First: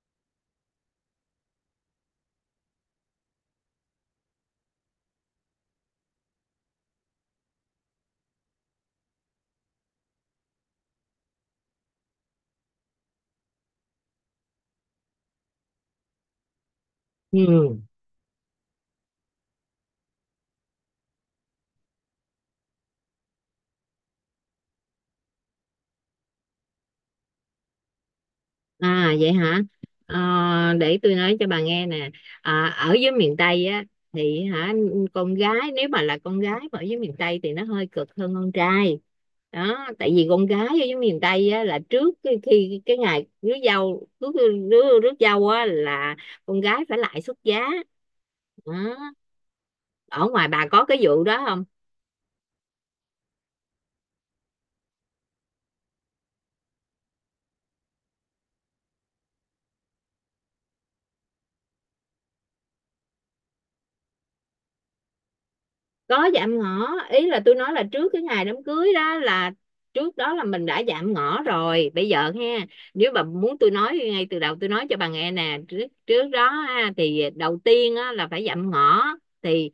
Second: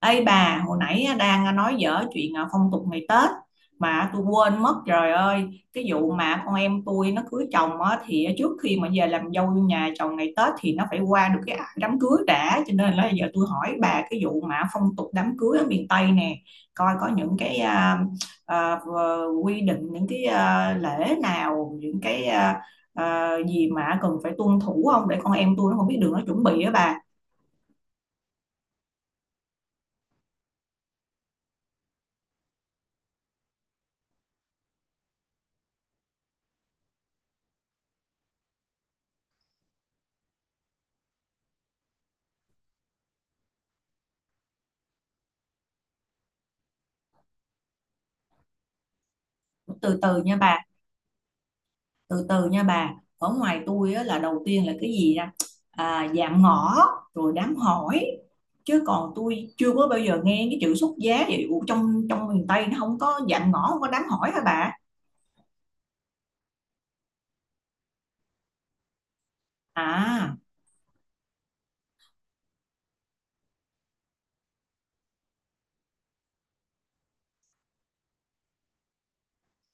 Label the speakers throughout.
Speaker 1: Ê bà, hồi nãy đang nói dở chuyện phong tục ngày Tết mà tôi quên mất trời ơi cái vụ mà con em tôi nó cưới chồng á, thì trước khi mà về làm dâu nhà chồng ngày Tết thì nó phải qua được cái đám cưới đã, cho nên là giờ tôi hỏi bà cái vụ mà phong tục đám cưới ở miền Tây nè, coi có những cái
Speaker 2: Ừ.
Speaker 1: à, quy định, những cái lễ nào, những cái gì mà cần phải tuân thủ không, để con em tôi nó không biết đường nó chuẩn bị á bà.
Speaker 2: À vậy hả? Ờ, để tôi nói cho bà nghe nè. À, ở dưới miền Tây á thì hả, con gái nếu mà là con gái mà ở dưới miền Tây thì nó hơi cực hơn con trai. Đó, tại vì con gái ở dưới miền Tây á là trước khi, khi cái ngày rước dâu, rước rước rước dâu á là con gái phải lại xuất giá. Đó.
Speaker 1: từ từ
Speaker 2: Ở
Speaker 1: nha
Speaker 2: ngoài
Speaker 1: bà
Speaker 2: bà có cái vụ đó không?
Speaker 1: từ từ nha bà ở ngoài tôi á, là đầu tiên là cái gì ra dạng ngõ rồi đám hỏi, chứ còn tôi chưa có bao giờ nghe cái chữ xuất giá vậy. Ủa, trong trong miền Tây nó không có dạng ngõ, không có đám hỏi hả bà?
Speaker 2: Có dạm ngõ ý là tôi nói là trước cái ngày đám cưới đó là trước đó
Speaker 1: à
Speaker 2: là mình đã dạm ngõ rồi. Bây giờ ha, nếu bà muốn tôi nói ngay từ đầu, tôi nói cho bà nghe nè, trước trước đó ha, thì đầu tiên á, là phải dạm ngõ. Thì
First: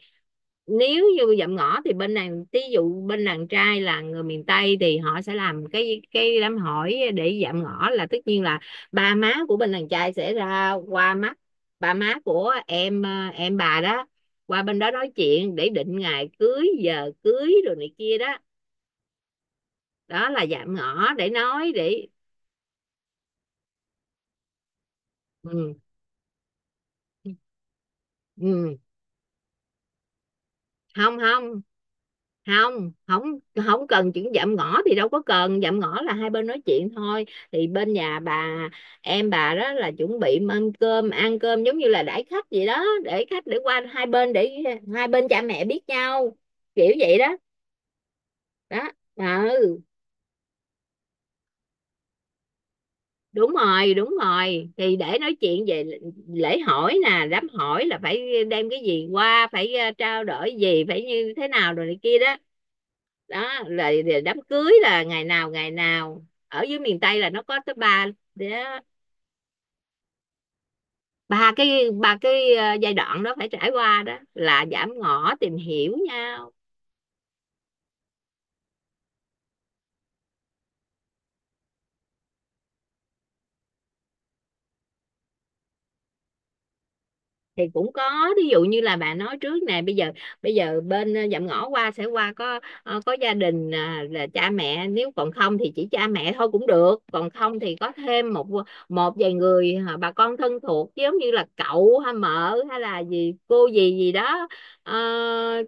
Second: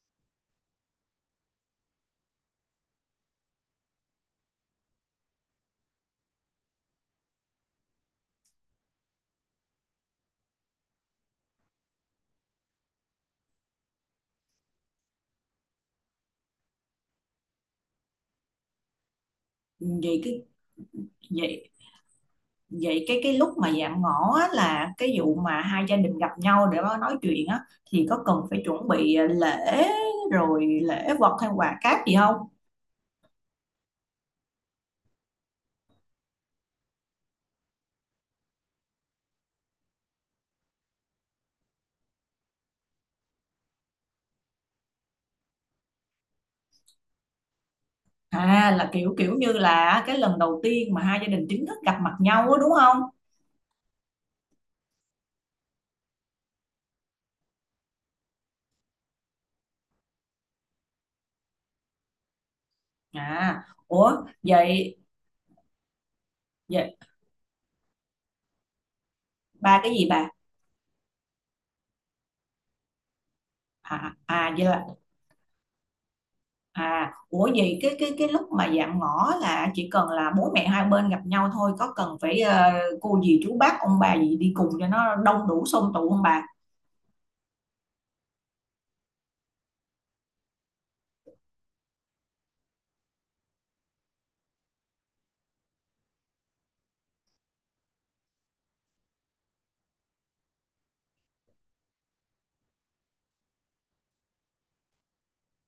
Speaker 2: nếu như dạm ngõ thì bên đàn ví dụ bên đàn trai là người miền Tây thì họ sẽ làm cái đám hỏi để dạm ngõ, là tất nhiên là ba má của bên đàn trai sẽ ra qua mắt ba má của em bà đó, qua bên đó nói chuyện để định ngày cưới giờ cưới rồi này kia đó.
Speaker 1: vậy
Speaker 2: Đó
Speaker 1: cái
Speaker 2: là dạm ngõ, để
Speaker 1: vậy
Speaker 2: nói để
Speaker 1: vậy cái cái lúc mà dạng ngõ á, là cái vụ mà
Speaker 2: ừ.
Speaker 1: hai gia đình gặp nhau để mà nói chuyện á, thì có cần phải
Speaker 2: Ừ.
Speaker 1: chuẩn bị lễ rồi lễ
Speaker 2: Không
Speaker 1: vật hay
Speaker 2: không,
Speaker 1: quà cáp gì không?
Speaker 2: không không, không cần. Chuyện dạm ngõ thì đâu có cần. Dạm ngõ là hai bên nói chuyện thôi, thì bên nhà bà, em bà đó là chuẩn bị mâm cơm ăn cơm giống như là đãi khách vậy đó, để khách để qua hai bên để hai bên cha mẹ biết nhau, kiểu vậy đó.
Speaker 1: À, là
Speaker 2: Đó.
Speaker 1: kiểu
Speaker 2: Ờ,
Speaker 1: kiểu như là cái lần đầu tiên mà hai gia đình chính thức gặp mặt nhau á, đúng không?
Speaker 2: đúng rồi, đúng rồi, thì để nói chuyện về lễ hỏi nè. Đám hỏi là phải đem cái gì qua, phải trao đổi gì, phải như thế nào rồi này kia đó.
Speaker 1: À,
Speaker 2: Đó rồi, rồi
Speaker 1: ủa
Speaker 2: đám cưới
Speaker 1: vậy
Speaker 2: là ngày nào, ngày nào. Ở dưới
Speaker 1: vậy
Speaker 2: miền Tây là nó có tới ba. Đó,
Speaker 1: ba cái gì bà?
Speaker 2: ba cái, ba cái giai đoạn đó phải trải qua,
Speaker 1: À,
Speaker 2: đó
Speaker 1: à vậy
Speaker 2: là
Speaker 1: là
Speaker 2: giảm ngõ tìm hiểu nhau.
Speaker 1: à ủa vậy cái lúc mà dạm ngõ là chỉ cần là bố mẹ hai bên gặp nhau thôi, có cần phải cô dì chú bác ông bà gì đi cùng cho nó đông đủ xôm tụ không bà?
Speaker 2: Thì cũng có, ví dụ như là bạn nói trước nè, bây giờ bên dạm ngõ qua sẽ qua có có gia đình à, là cha mẹ, nếu còn không thì chỉ cha mẹ thôi cũng được, còn không thì có thêm một một vài người bà con thân thuộc, giống như là cậu hay mợ hay là gì, cô gì gì đó ờ,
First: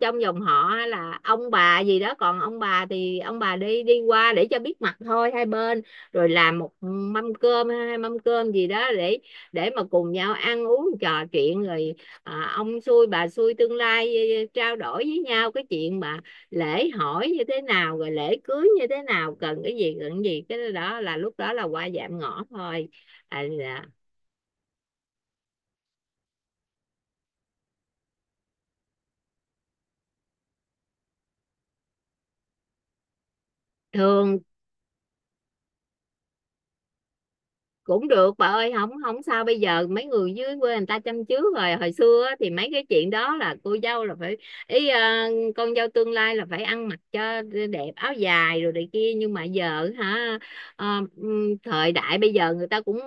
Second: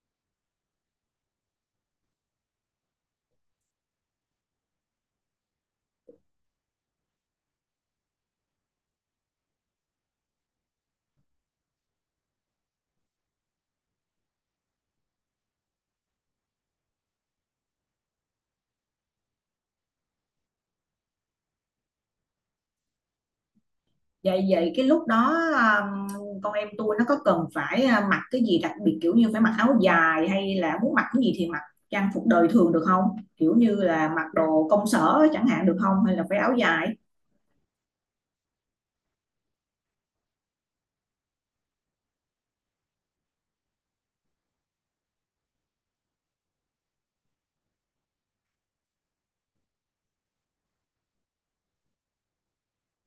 Speaker 2: trong dòng họ hay là ông bà gì đó. Còn ông bà thì ông bà đi đi qua để cho biết mặt thôi hai bên, rồi làm một mâm cơm hay hai mâm cơm gì đó để mà cùng nhau ăn uống trò chuyện. Rồi à, ông xui bà xui tương lai trao đổi với nhau cái chuyện mà lễ hỏi như thế nào, rồi lễ cưới như thế nào, cần cái gì, cần cái gì. Cái đó là lúc đó là qua giảm ngõ thôi. À, dạ.
Speaker 1: Vậy vậy cái lúc đó con em tôi nó có cần phải mặc cái gì đặc biệt, kiểu như phải mặc áo dài, hay là muốn mặc cái gì thì mặc, trang phục đời thường được không? Kiểu như là mặc
Speaker 2: Thường
Speaker 1: đồ công sở chẳng hạn được không, hay là phải áo dài?
Speaker 2: cũng được bà ơi, không không sao. Bây giờ mấy người dưới quê người ta chăm trước rồi. Hồi xưa á, thì mấy cái chuyện đó là cô dâu là phải ý ờ, con dâu tương lai là phải ăn mặc cho đẹp, áo dài rồi này kia, nhưng mà giờ hả ờ, thời đại bây giờ người ta cũng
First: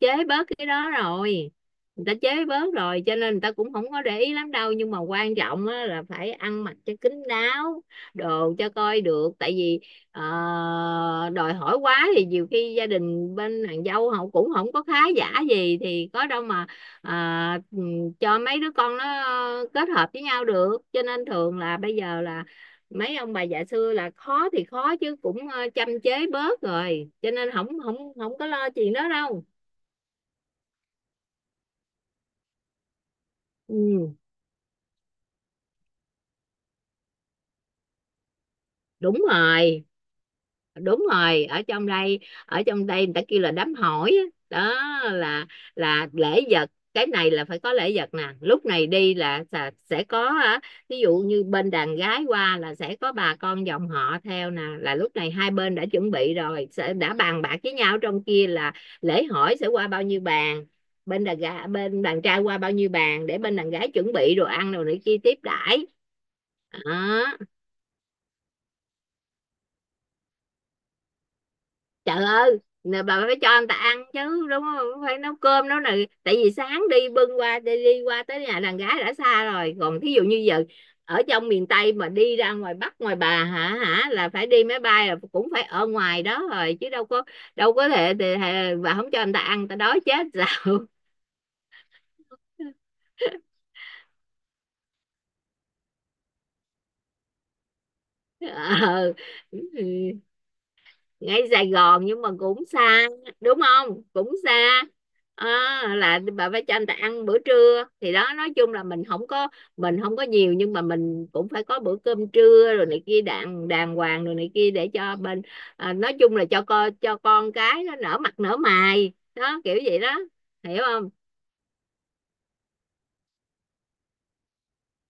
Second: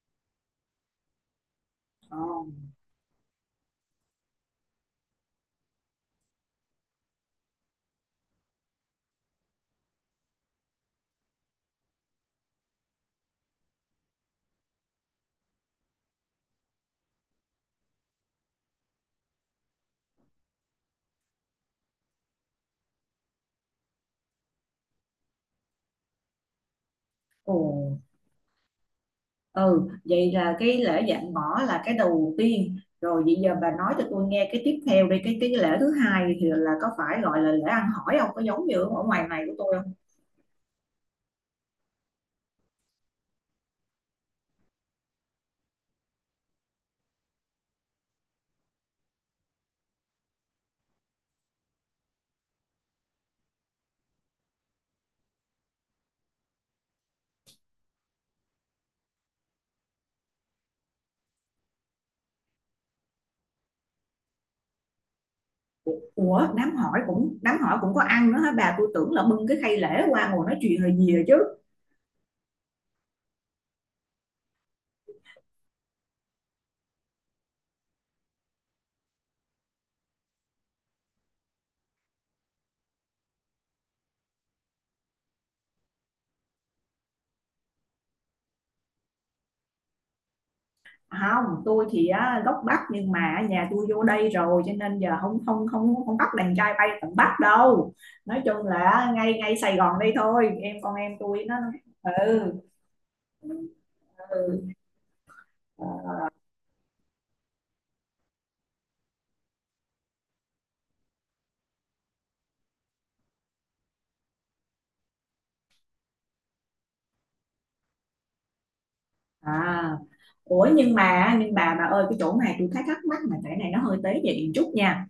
Speaker 2: chế bớt cái đó rồi, người ta
Speaker 1: Ờ.
Speaker 2: chế bớt rồi, cho nên người ta cũng không có để ý lắm đâu. Nhưng mà quan trọng á, là phải ăn mặc cho kín đáo, đồ cho coi được, tại vì Ờ, đòi hỏi quá thì nhiều khi gia đình bên nàng dâu họ cũng không có khá giả gì thì có đâu mà à, ừ, cho mấy đứa con nó kết hợp với nhau được. Cho nên thường là bây giờ là mấy ông bà già xưa là khó thì khó chứ cũng châm chế bớt rồi, cho nên
Speaker 1: Ồ.
Speaker 2: không không, không có lo chuyện đó đâu.
Speaker 1: Ừ, vậy là cái lễ dạn bỏ là cái đầu tiên rồi. Vậy giờ bà nói cho
Speaker 2: Ừ,
Speaker 1: tôi nghe cái tiếp theo đi, cái lễ thứ hai thì là có phải gọi là lễ ăn hỏi không, có giống như ở
Speaker 2: đúng
Speaker 1: ngoài này của tôi
Speaker 2: rồi,
Speaker 1: không?
Speaker 2: đúng rồi. Ở trong đây người ta kêu là đám hỏi á. Đó, là là lễ vật. Cái này là phải có lễ vật nè. Lúc này đi là sẽ có á, ví dụ như bên đàn gái qua là sẽ có bà con dòng họ theo nè, là lúc này hai bên đã chuẩn bị rồi, sẽ đã bàn bạc với nhau trong kia là lễ hỏi sẽ qua bao nhiêu bàn, bên đàn gái bên đàn trai qua bao nhiêu bàn, để bên đàn gái chuẩn bị đồ ăn rồi này kia tiếp đãi.
Speaker 1: Ủa, đám hỏi, cũng
Speaker 2: Đó.
Speaker 1: đám hỏi cũng có ăn nữa hả bà? Tôi tưởng là bưng cái khay lễ qua ngồi nói chuyện là gì rồi chứ.
Speaker 2: Trời ơi, nè bà phải cho anh ta ăn chứ, đúng không? Phải nấu cơm nấu này, tại vì sáng đi bưng qua đi, đi qua tới nhà đàn gái đã xa rồi. Còn thí dụ như giờ ở trong miền Tây mà đi ra ngoài Bắc ngoài bà hả, hả, là phải đi máy bay, là cũng phải ở ngoài đó rồi chứ đâu có, đâu có thể, thể, thể bà không cho anh ta ăn ta đói chết sao?
Speaker 1: Không, tôi thì á, gốc Bắc nhưng mà nhà tôi vô đây rồi, cho nên giờ không không không không bắt đàn trai bay tận Bắc đâu. Nói chung là
Speaker 2: Ờ.
Speaker 1: ngay ngay
Speaker 2: Ừ,
Speaker 1: Sài
Speaker 2: ừ.
Speaker 1: Gòn đây thôi, em con em
Speaker 2: Ngay
Speaker 1: tôi nó.
Speaker 2: Sài Gòn nhưng mà
Speaker 1: Ừ,
Speaker 2: cũng xa, đúng không, cũng
Speaker 1: ừ.
Speaker 2: xa. Ờ, là bà phải cho anh ta ăn bữa trưa, thì đó. Nói chung là mình không có, nhiều nhưng mà mình cũng phải có bữa cơm trưa rồi này kia đàng, đàng hoàng rồi này kia, để cho bên à, nói chung là cho con cái nó nở mặt nở mày đó, kiểu
Speaker 1: À,
Speaker 2: vậy đó.
Speaker 1: ủa
Speaker 2: Hiểu
Speaker 1: nhưng
Speaker 2: không.
Speaker 1: mà nhưng bà ơi, cái chỗ này tôi thấy thắc mắc, mà cái này nó hơi tế nhị một chút nha.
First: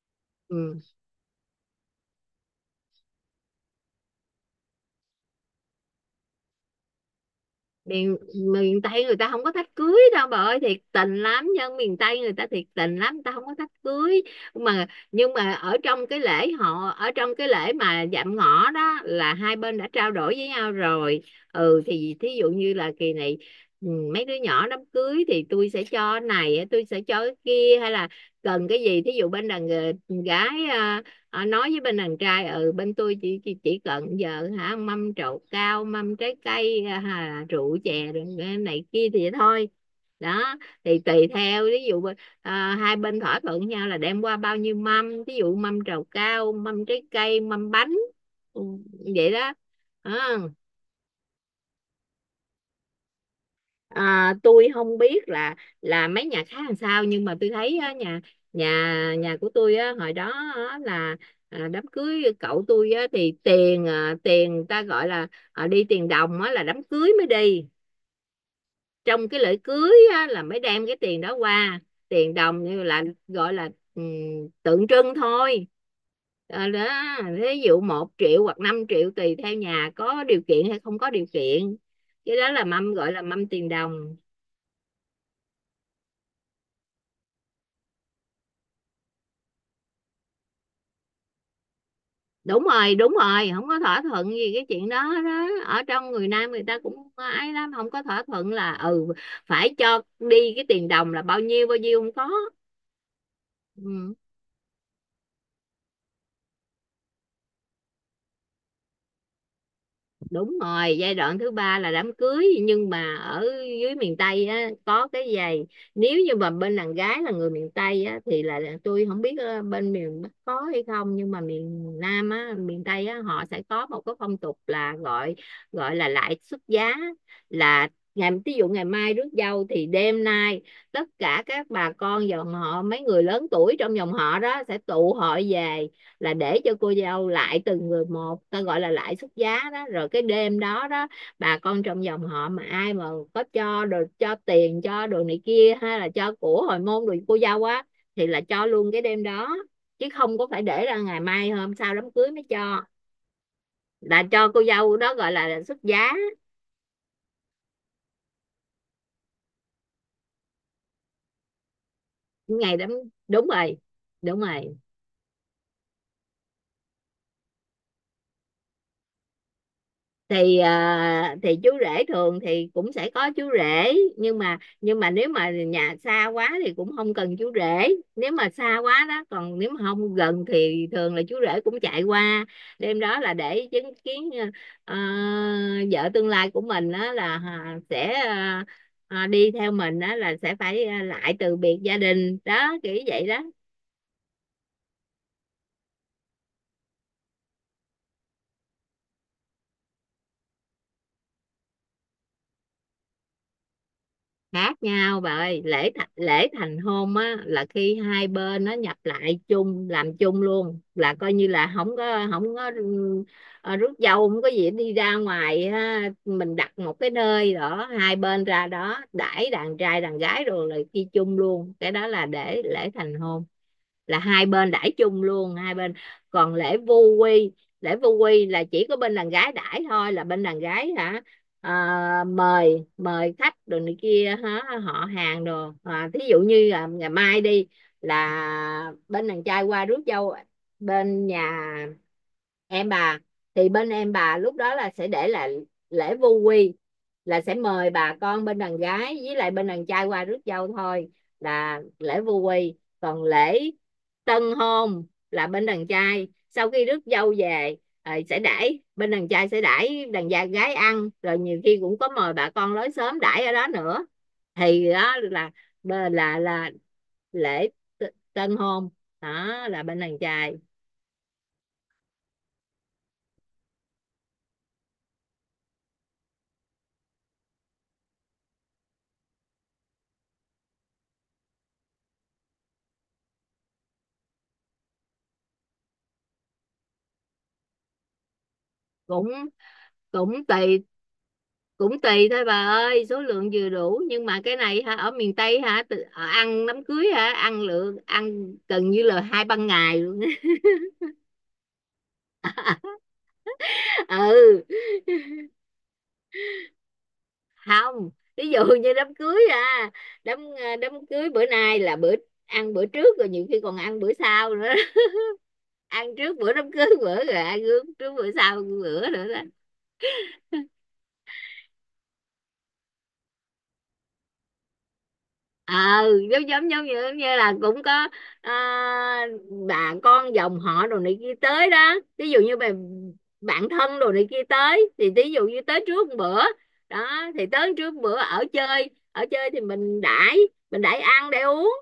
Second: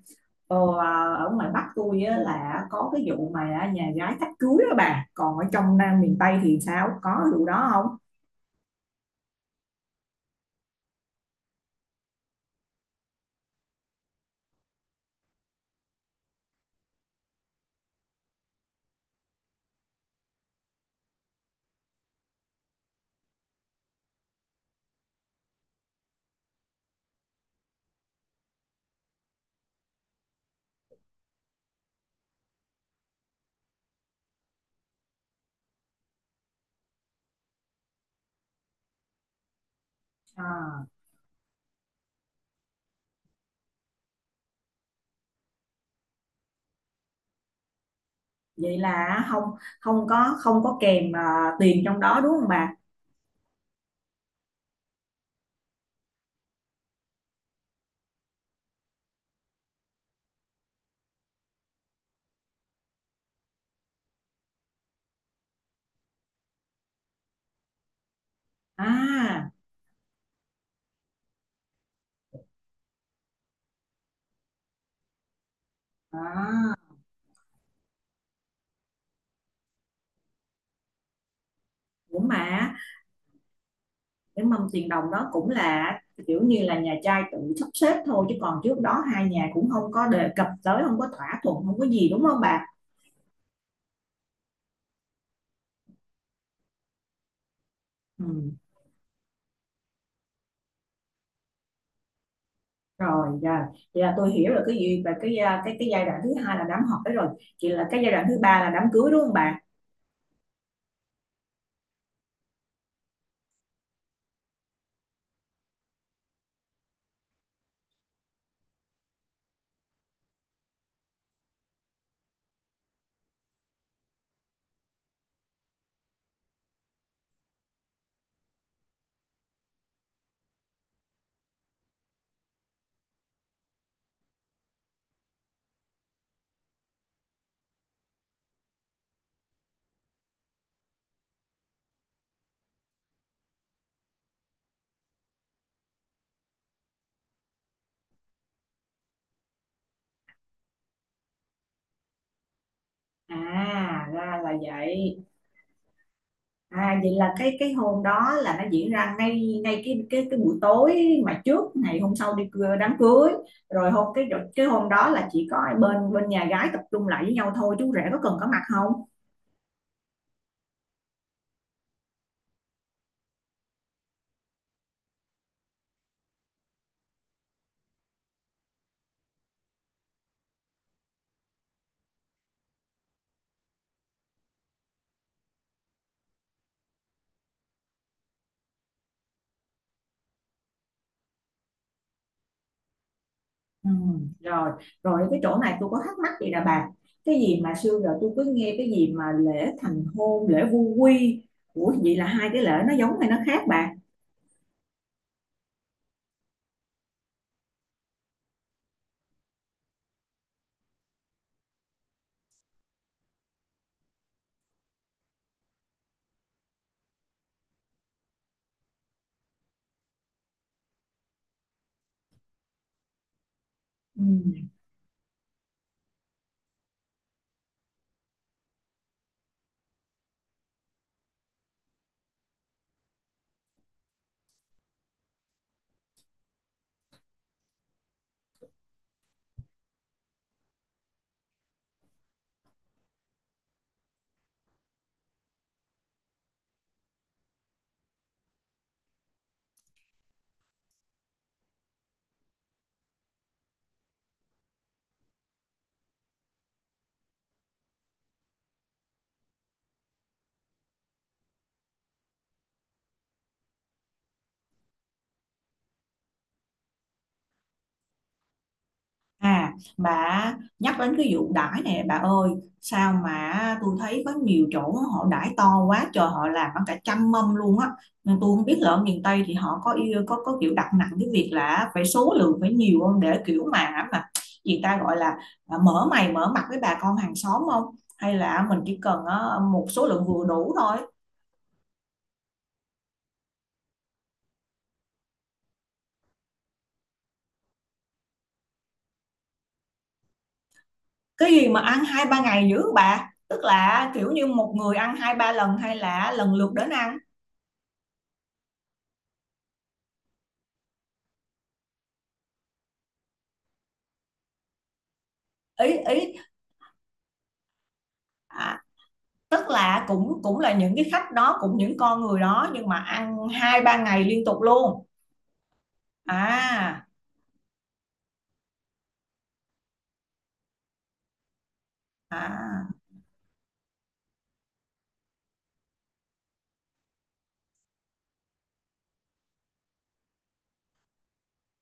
Speaker 1: Ờ,
Speaker 2: Ừ.
Speaker 1: ở ngoài Bắc tôi á, là có cái vụ mà nhà gái thách cưới đó bà. Còn ở trong Nam miền Tây thì sao? Có vụ đó không?
Speaker 2: Miền, miền Tây người ta không có thách cưới đâu bà ơi. Thiệt tình lắm, dân miền Tây người ta thiệt tình lắm, người ta không có thách cưới. Mà nhưng mà ở trong cái lễ họ, ở trong cái lễ mà dạm ngõ đó, là hai bên đã trao đổi với nhau rồi. Ừ thì thí dụ như là kỳ này ừ, mấy đứa nhỏ đám cưới thì tôi sẽ cho cái này, tôi sẽ cho cái kia, hay là cần cái gì. Thí dụ bên đàn gái à, Ờ, nói với bên đàn trai, ừ bên tôi chỉ chỉ cần giờ hả mâm trầu cao, mâm trái cây à, rượu chè rồi này kia thì thôi. Đó,
Speaker 1: À,
Speaker 2: thì tùy theo, ví dụ à, hai bên thỏa thuận nhau là đem qua bao nhiêu mâm, ví dụ mâm trầu cao, mâm trái cây, mâm bánh. Ừ,
Speaker 1: vậy là
Speaker 2: vậy
Speaker 1: không,
Speaker 2: đó.
Speaker 1: không
Speaker 2: Ờ.
Speaker 1: có, không có kèm tiền trong đó đúng không bà?
Speaker 2: À, tôi không biết là mấy nhà khác làm sao, nhưng mà tôi thấy á, nhà nhà nhà của tôi á, hồi đó á, là à, đám cưới cậu tôi á, thì tiền à, tiền ta gọi là à, đi tiền đồng á, là đám cưới mới đi. Trong cái
Speaker 1: À,
Speaker 2: lễ cưới á, là mới đem cái tiền đó qua. Tiền đồng như là gọi là ừ, tượng trưng thôi. Ờ,
Speaker 1: à
Speaker 2: đó, ví dụ một triệu hoặc 5 triệu, tùy theo nhà có điều kiện hay không có điều kiện.
Speaker 1: ủa
Speaker 2: Cái đó là
Speaker 1: mà
Speaker 2: mâm gọi là mâm tiền đồng.
Speaker 1: cái mâm tiền đồng đó cũng là kiểu như là nhà trai tự sắp xếp thôi, chứ còn trước đó hai nhà cũng không có đề cập tới, không có thỏa thuận, không có gì, đúng không bà?
Speaker 2: Đúng rồi, đúng rồi, không có thỏa thuận gì cái chuyện đó đó. Ở trong người Nam người ta cũng ấy lắm, không có thỏa
Speaker 1: Ừ,
Speaker 2: thuận là ừ phải cho đi cái tiền đồng là bao nhiêu bao nhiêu, không có.
Speaker 1: rồi dạ. Vậy là
Speaker 2: Ừ.
Speaker 1: tôi hiểu là cái gì và cái giai đoạn thứ hai là đám hỏi rồi, chỉ là cái giai đoạn thứ ba là đám cưới đúng không bà?
Speaker 2: Đúng rồi, giai đoạn thứ ba là đám cưới. Nhưng mà ở dưới miền Tây á có cái giày. Nếu như mà bên đàn gái là người miền Tây á thì là tôi không biết ờ, bên miền Bắc có hay không, nhưng mà miền Nam á, miền Tây á, họ sẽ có một cái phong tục là gọi, gọi là lại xuất giá. Là ngày, ví dụ ngày mai rước dâu thì đêm nay tất cả các bà con dòng họ, mấy người lớn tuổi trong dòng họ đó sẽ tụ hội về, là để cho cô dâu lại từng người một, ta gọi là lại xuất giá đó. Rồi cái đêm đó đó, bà con trong dòng họ mà ai mà có cho đồ, cho tiền, cho đồ này kia, hay là cho của hồi môn đồ cô dâu á, thì là cho luôn cái đêm đó, chứ không có phải để ra ngày mai hôm sau đám cưới mới cho,
Speaker 1: À,
Speaker 2: là
Speaker 1: ra
Speaker 2: cho
Speaker 1: là
Speaker 2: cô dâu đó,
Speaker 1: vậy.
Speaker 2: gọi là xuất giá.
Speaker 1: À, vậy là cái hôm đó là nó diễn ra ngay ngay cái buổi tối mà trước ngày hôm sau đi
Speaker 2: Ngày đám,
Speaker 1: đám cưới.
Speaker 2: đúng rồi,
Speaker 1: Rồi hôm
Speaker 2: đúng
Speaker 1: cái
Speaker 2: rồi.
Speaker 1: hôm đó là chỉ có bên bên nhà gái tập trung lại với nhau thôi, chú rể có cần có mặt không?
Speaker 2: Thì à, thì chú rể thường thì cũng sẽ có chú rể, nhưng mà nếu mà nhà xa quá thì cũng không cần chú rể. Nếu mà xa quá đó, còn nếu mà không gần thì thường là chú rể cũng chạy qua đêm đó, là để chứng kiến ờ, vợ tương lai của mình đó là à, sẽ à, à, đi theo mình đó, là sẽ phải à, lại từ biệt gia đình đó, kiểu vậy đó.
Speaker 1: Ừ, rồi. Rồi cái chỗ này tôi có thắc mắc gì là bà, cái gì mà xưa giờ tôi cứ nghe cái gì mà lễ thành hôn, lễ vu quy, ủa vậy là hai cái lễ nó giống hay nó khác bà?
Speaker 2: Khác nhau bà ơi. Lễ thành hôn á là khi hai bên nó nhập lại chung, làm chung luôn, là coi như là không có, không có ừ, ờ, rước dâu, không có gì đi ra ngoài ha. Mình đặt một cái nơi đó, hai bên ra đó đãi đàn trai đàn gái rồi là đi chung luôn, cái đó là để lễ thành hôn, là
Speaker 1: Ừ.
Speaker 2: hai bên đãi chung luôn hai bên. Còn lễ vu quy, lễ vu quy là chỉ có bên đàn gái đãi thôi, là bên đàn gái hả à, mời, mời khách đồ này kia hả, họ hàng đồ à, thí dụ như là ngày mai đi là bên đàn trai qua rước dâu bên nhà em bà, thì bên em bà lúc đó là sẽ để là lễ vu quy, là sẽ mời bà con bên đàn gái với lại bên đàn trai qua rước dâu thôi, là lễ vu quy. Còn lễ tân hôn là bên đàn trai sau khi rước dâu về ờ, sẽ đãi bên đàn trai sẽ đãi đàn gia gái ăn, rồi nhiều khi cũng có mời bà con lối xóm đãi ở đó nữa. Thì đó là là lễ tân hôn, đó
Speaker 1: À,
Speaker 2: là bên đàn trai.
Speaker 1: bà nhắc đến cái vụ đãi nè bà ơi, sao mà tôi thấy có nhiều chỗ họ đãi to quá trời, họ làm bằng cả trăm mâm luôn á, nên tôi không biết là ở miền Tây thì họ có yêu, có kiểu đặt nặng cái việc là phải số lượng phải nhiều không, để kiểu mà gì ta gọi là mở mày mở mặt với bà con hàng xóm không, hay là mình chỉ cần
Speaker 2: cũng
Speaker 1: một số lượng
Speaker 2: cũng
Speaker 1: vừa đủ
Speaker 2: tùy,
Speaker 1: thôi?
Speaker 2: cũng tùy thôi bà ơi. Số lượng vừa đủ, nhưng mà cái này hả ở miền Tây hả ờ, ăn đám cưới hả ăn lượng ăn gần như là hai ba ngày luôn.
Speaker 1: Cái gì mà ăn hai ba ngày dữ bà, tức là kiểu như
Speaker 2: Ừ.
Speaker 1: một người ăn hai ba lần hay là lần lượt đến ăn?
Speaker 2: Không, ví dụ như đám cưới à, đám ờ, đám cưới bữa nay là bữa ăn bữa trước, rồi nhiều khi còn ăn bữa sau nữa đó.
Speaker 1: Ý
Speaker 2: Ăn
Speaker 1: ý
Speaker 2: trước bữa đám cưới bữa rồi ăn trước, trước bữa sau,
Speaker 1: à,
Speaker 2: bữa nữa đó.
Speaker 1: Tức là cũng, cũng là những cái khách đó, cũng những con người đó nhưng mà ăn hai ba ngày liên tục luôn.
Speaker 2: Ờ, giống giống giống
Speaker 1: À,
Speaker 2: như, như là cũng có ờ, bà con dòng họ đồ này kia tới đó, ví dụ như bà
Speaker 1: à.
Speaker 2: bạn thân đồ này kia tới, thì ví dụ như tới trước một bữa đó, thì tới trước một bữa ở chơi, ở chơi thì mình đãi, mình đãi ăn để uống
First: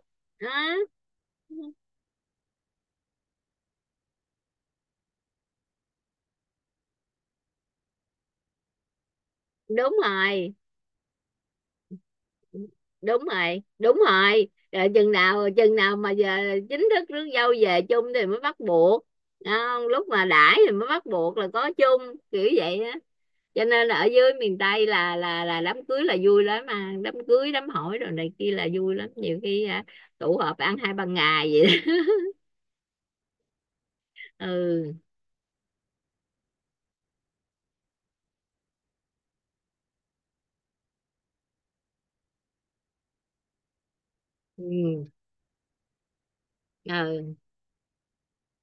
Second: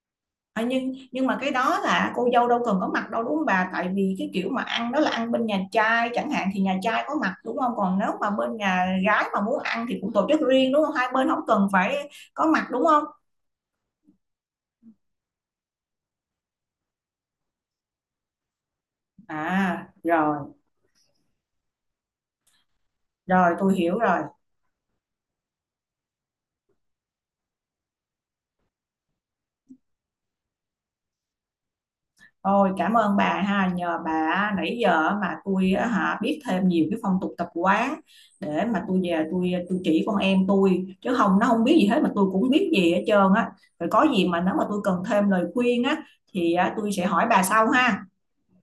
Speaker 1: À,
Speaker 2: đó.
Speaker 1: nhưng mà cái đó là cô dâu đâu cần có mặt đâu đúng không bà? Tại vì cái kiểu mà ăn đó là ăn bên nhà trai chẳng hạn thì nhà trai có mặt đúng không? Còn nếu mà bên nhà gái mà muốn ăn
Speaker 2: Đúng
Speaker 1: thì cũng tổ chức
Speaker 2: rồi,
Speaker 1: riêng đúng không? Hai bên không cần phải có mặt đúng không?
Speaker 2: đúng rồi, đúng rồi. Rồi chừng nào mà giờ chính thức rước dâu về chung thì mới bắt buộc. Thấy không?
Speaker 1: À,
Speaker 2: Lúc mà
Speaker 1: rồi,
Speaker 2: đãi thì mới bắt buộc là có chung, kiểu vậy á.
Speaker 1: rồi
Speaker 2: Cho
Speaker 1: tôi
Speaker 2: nên là
Speaker 1: hiểu
Speaker 2: ở
Speaker 1: rồi.
Speaker 2: dưới miền Tây là là đám cưới là vui lắm, mà đám cưới đám hỏi rồi này kia là vui lắm, nhiều khi à, tụ họp ăn hai ba ngày vậy đó.
Speaker 1: Ôi cảm ơn bà ha, nhờ bà nãy
Speaker 2: Ừ,
Speaker 1: giờ mà tôi á hả biết thêm nhiều cái phong tục tập quán để mà tôi về, tôi chỉ con em tôi, chứ không nó không biết gì hết mà tôi cũng biết gì hết trơn á. Rồi có gì mà nếu mà tôi cần
Speaker 2: ừ.
Speaker 1: thêm lời khuyên á thì á, tôi sẽ hỏi
Speaker 2: Ừ,
Speaker 1: bà sau ha.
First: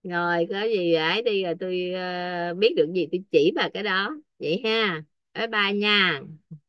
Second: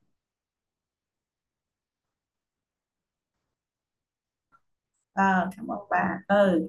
Speaker 2: rồi có gì ấy đi, rồi tôi ờ, biết được gì tôi chỉ bà cái đó vậy ha. Bye
Speaker 1: Ờ, cảm
Speaker 2: bye
Speaker 1: ơn bà.
Speaker 2: nha.
Speaker 1: Ừ.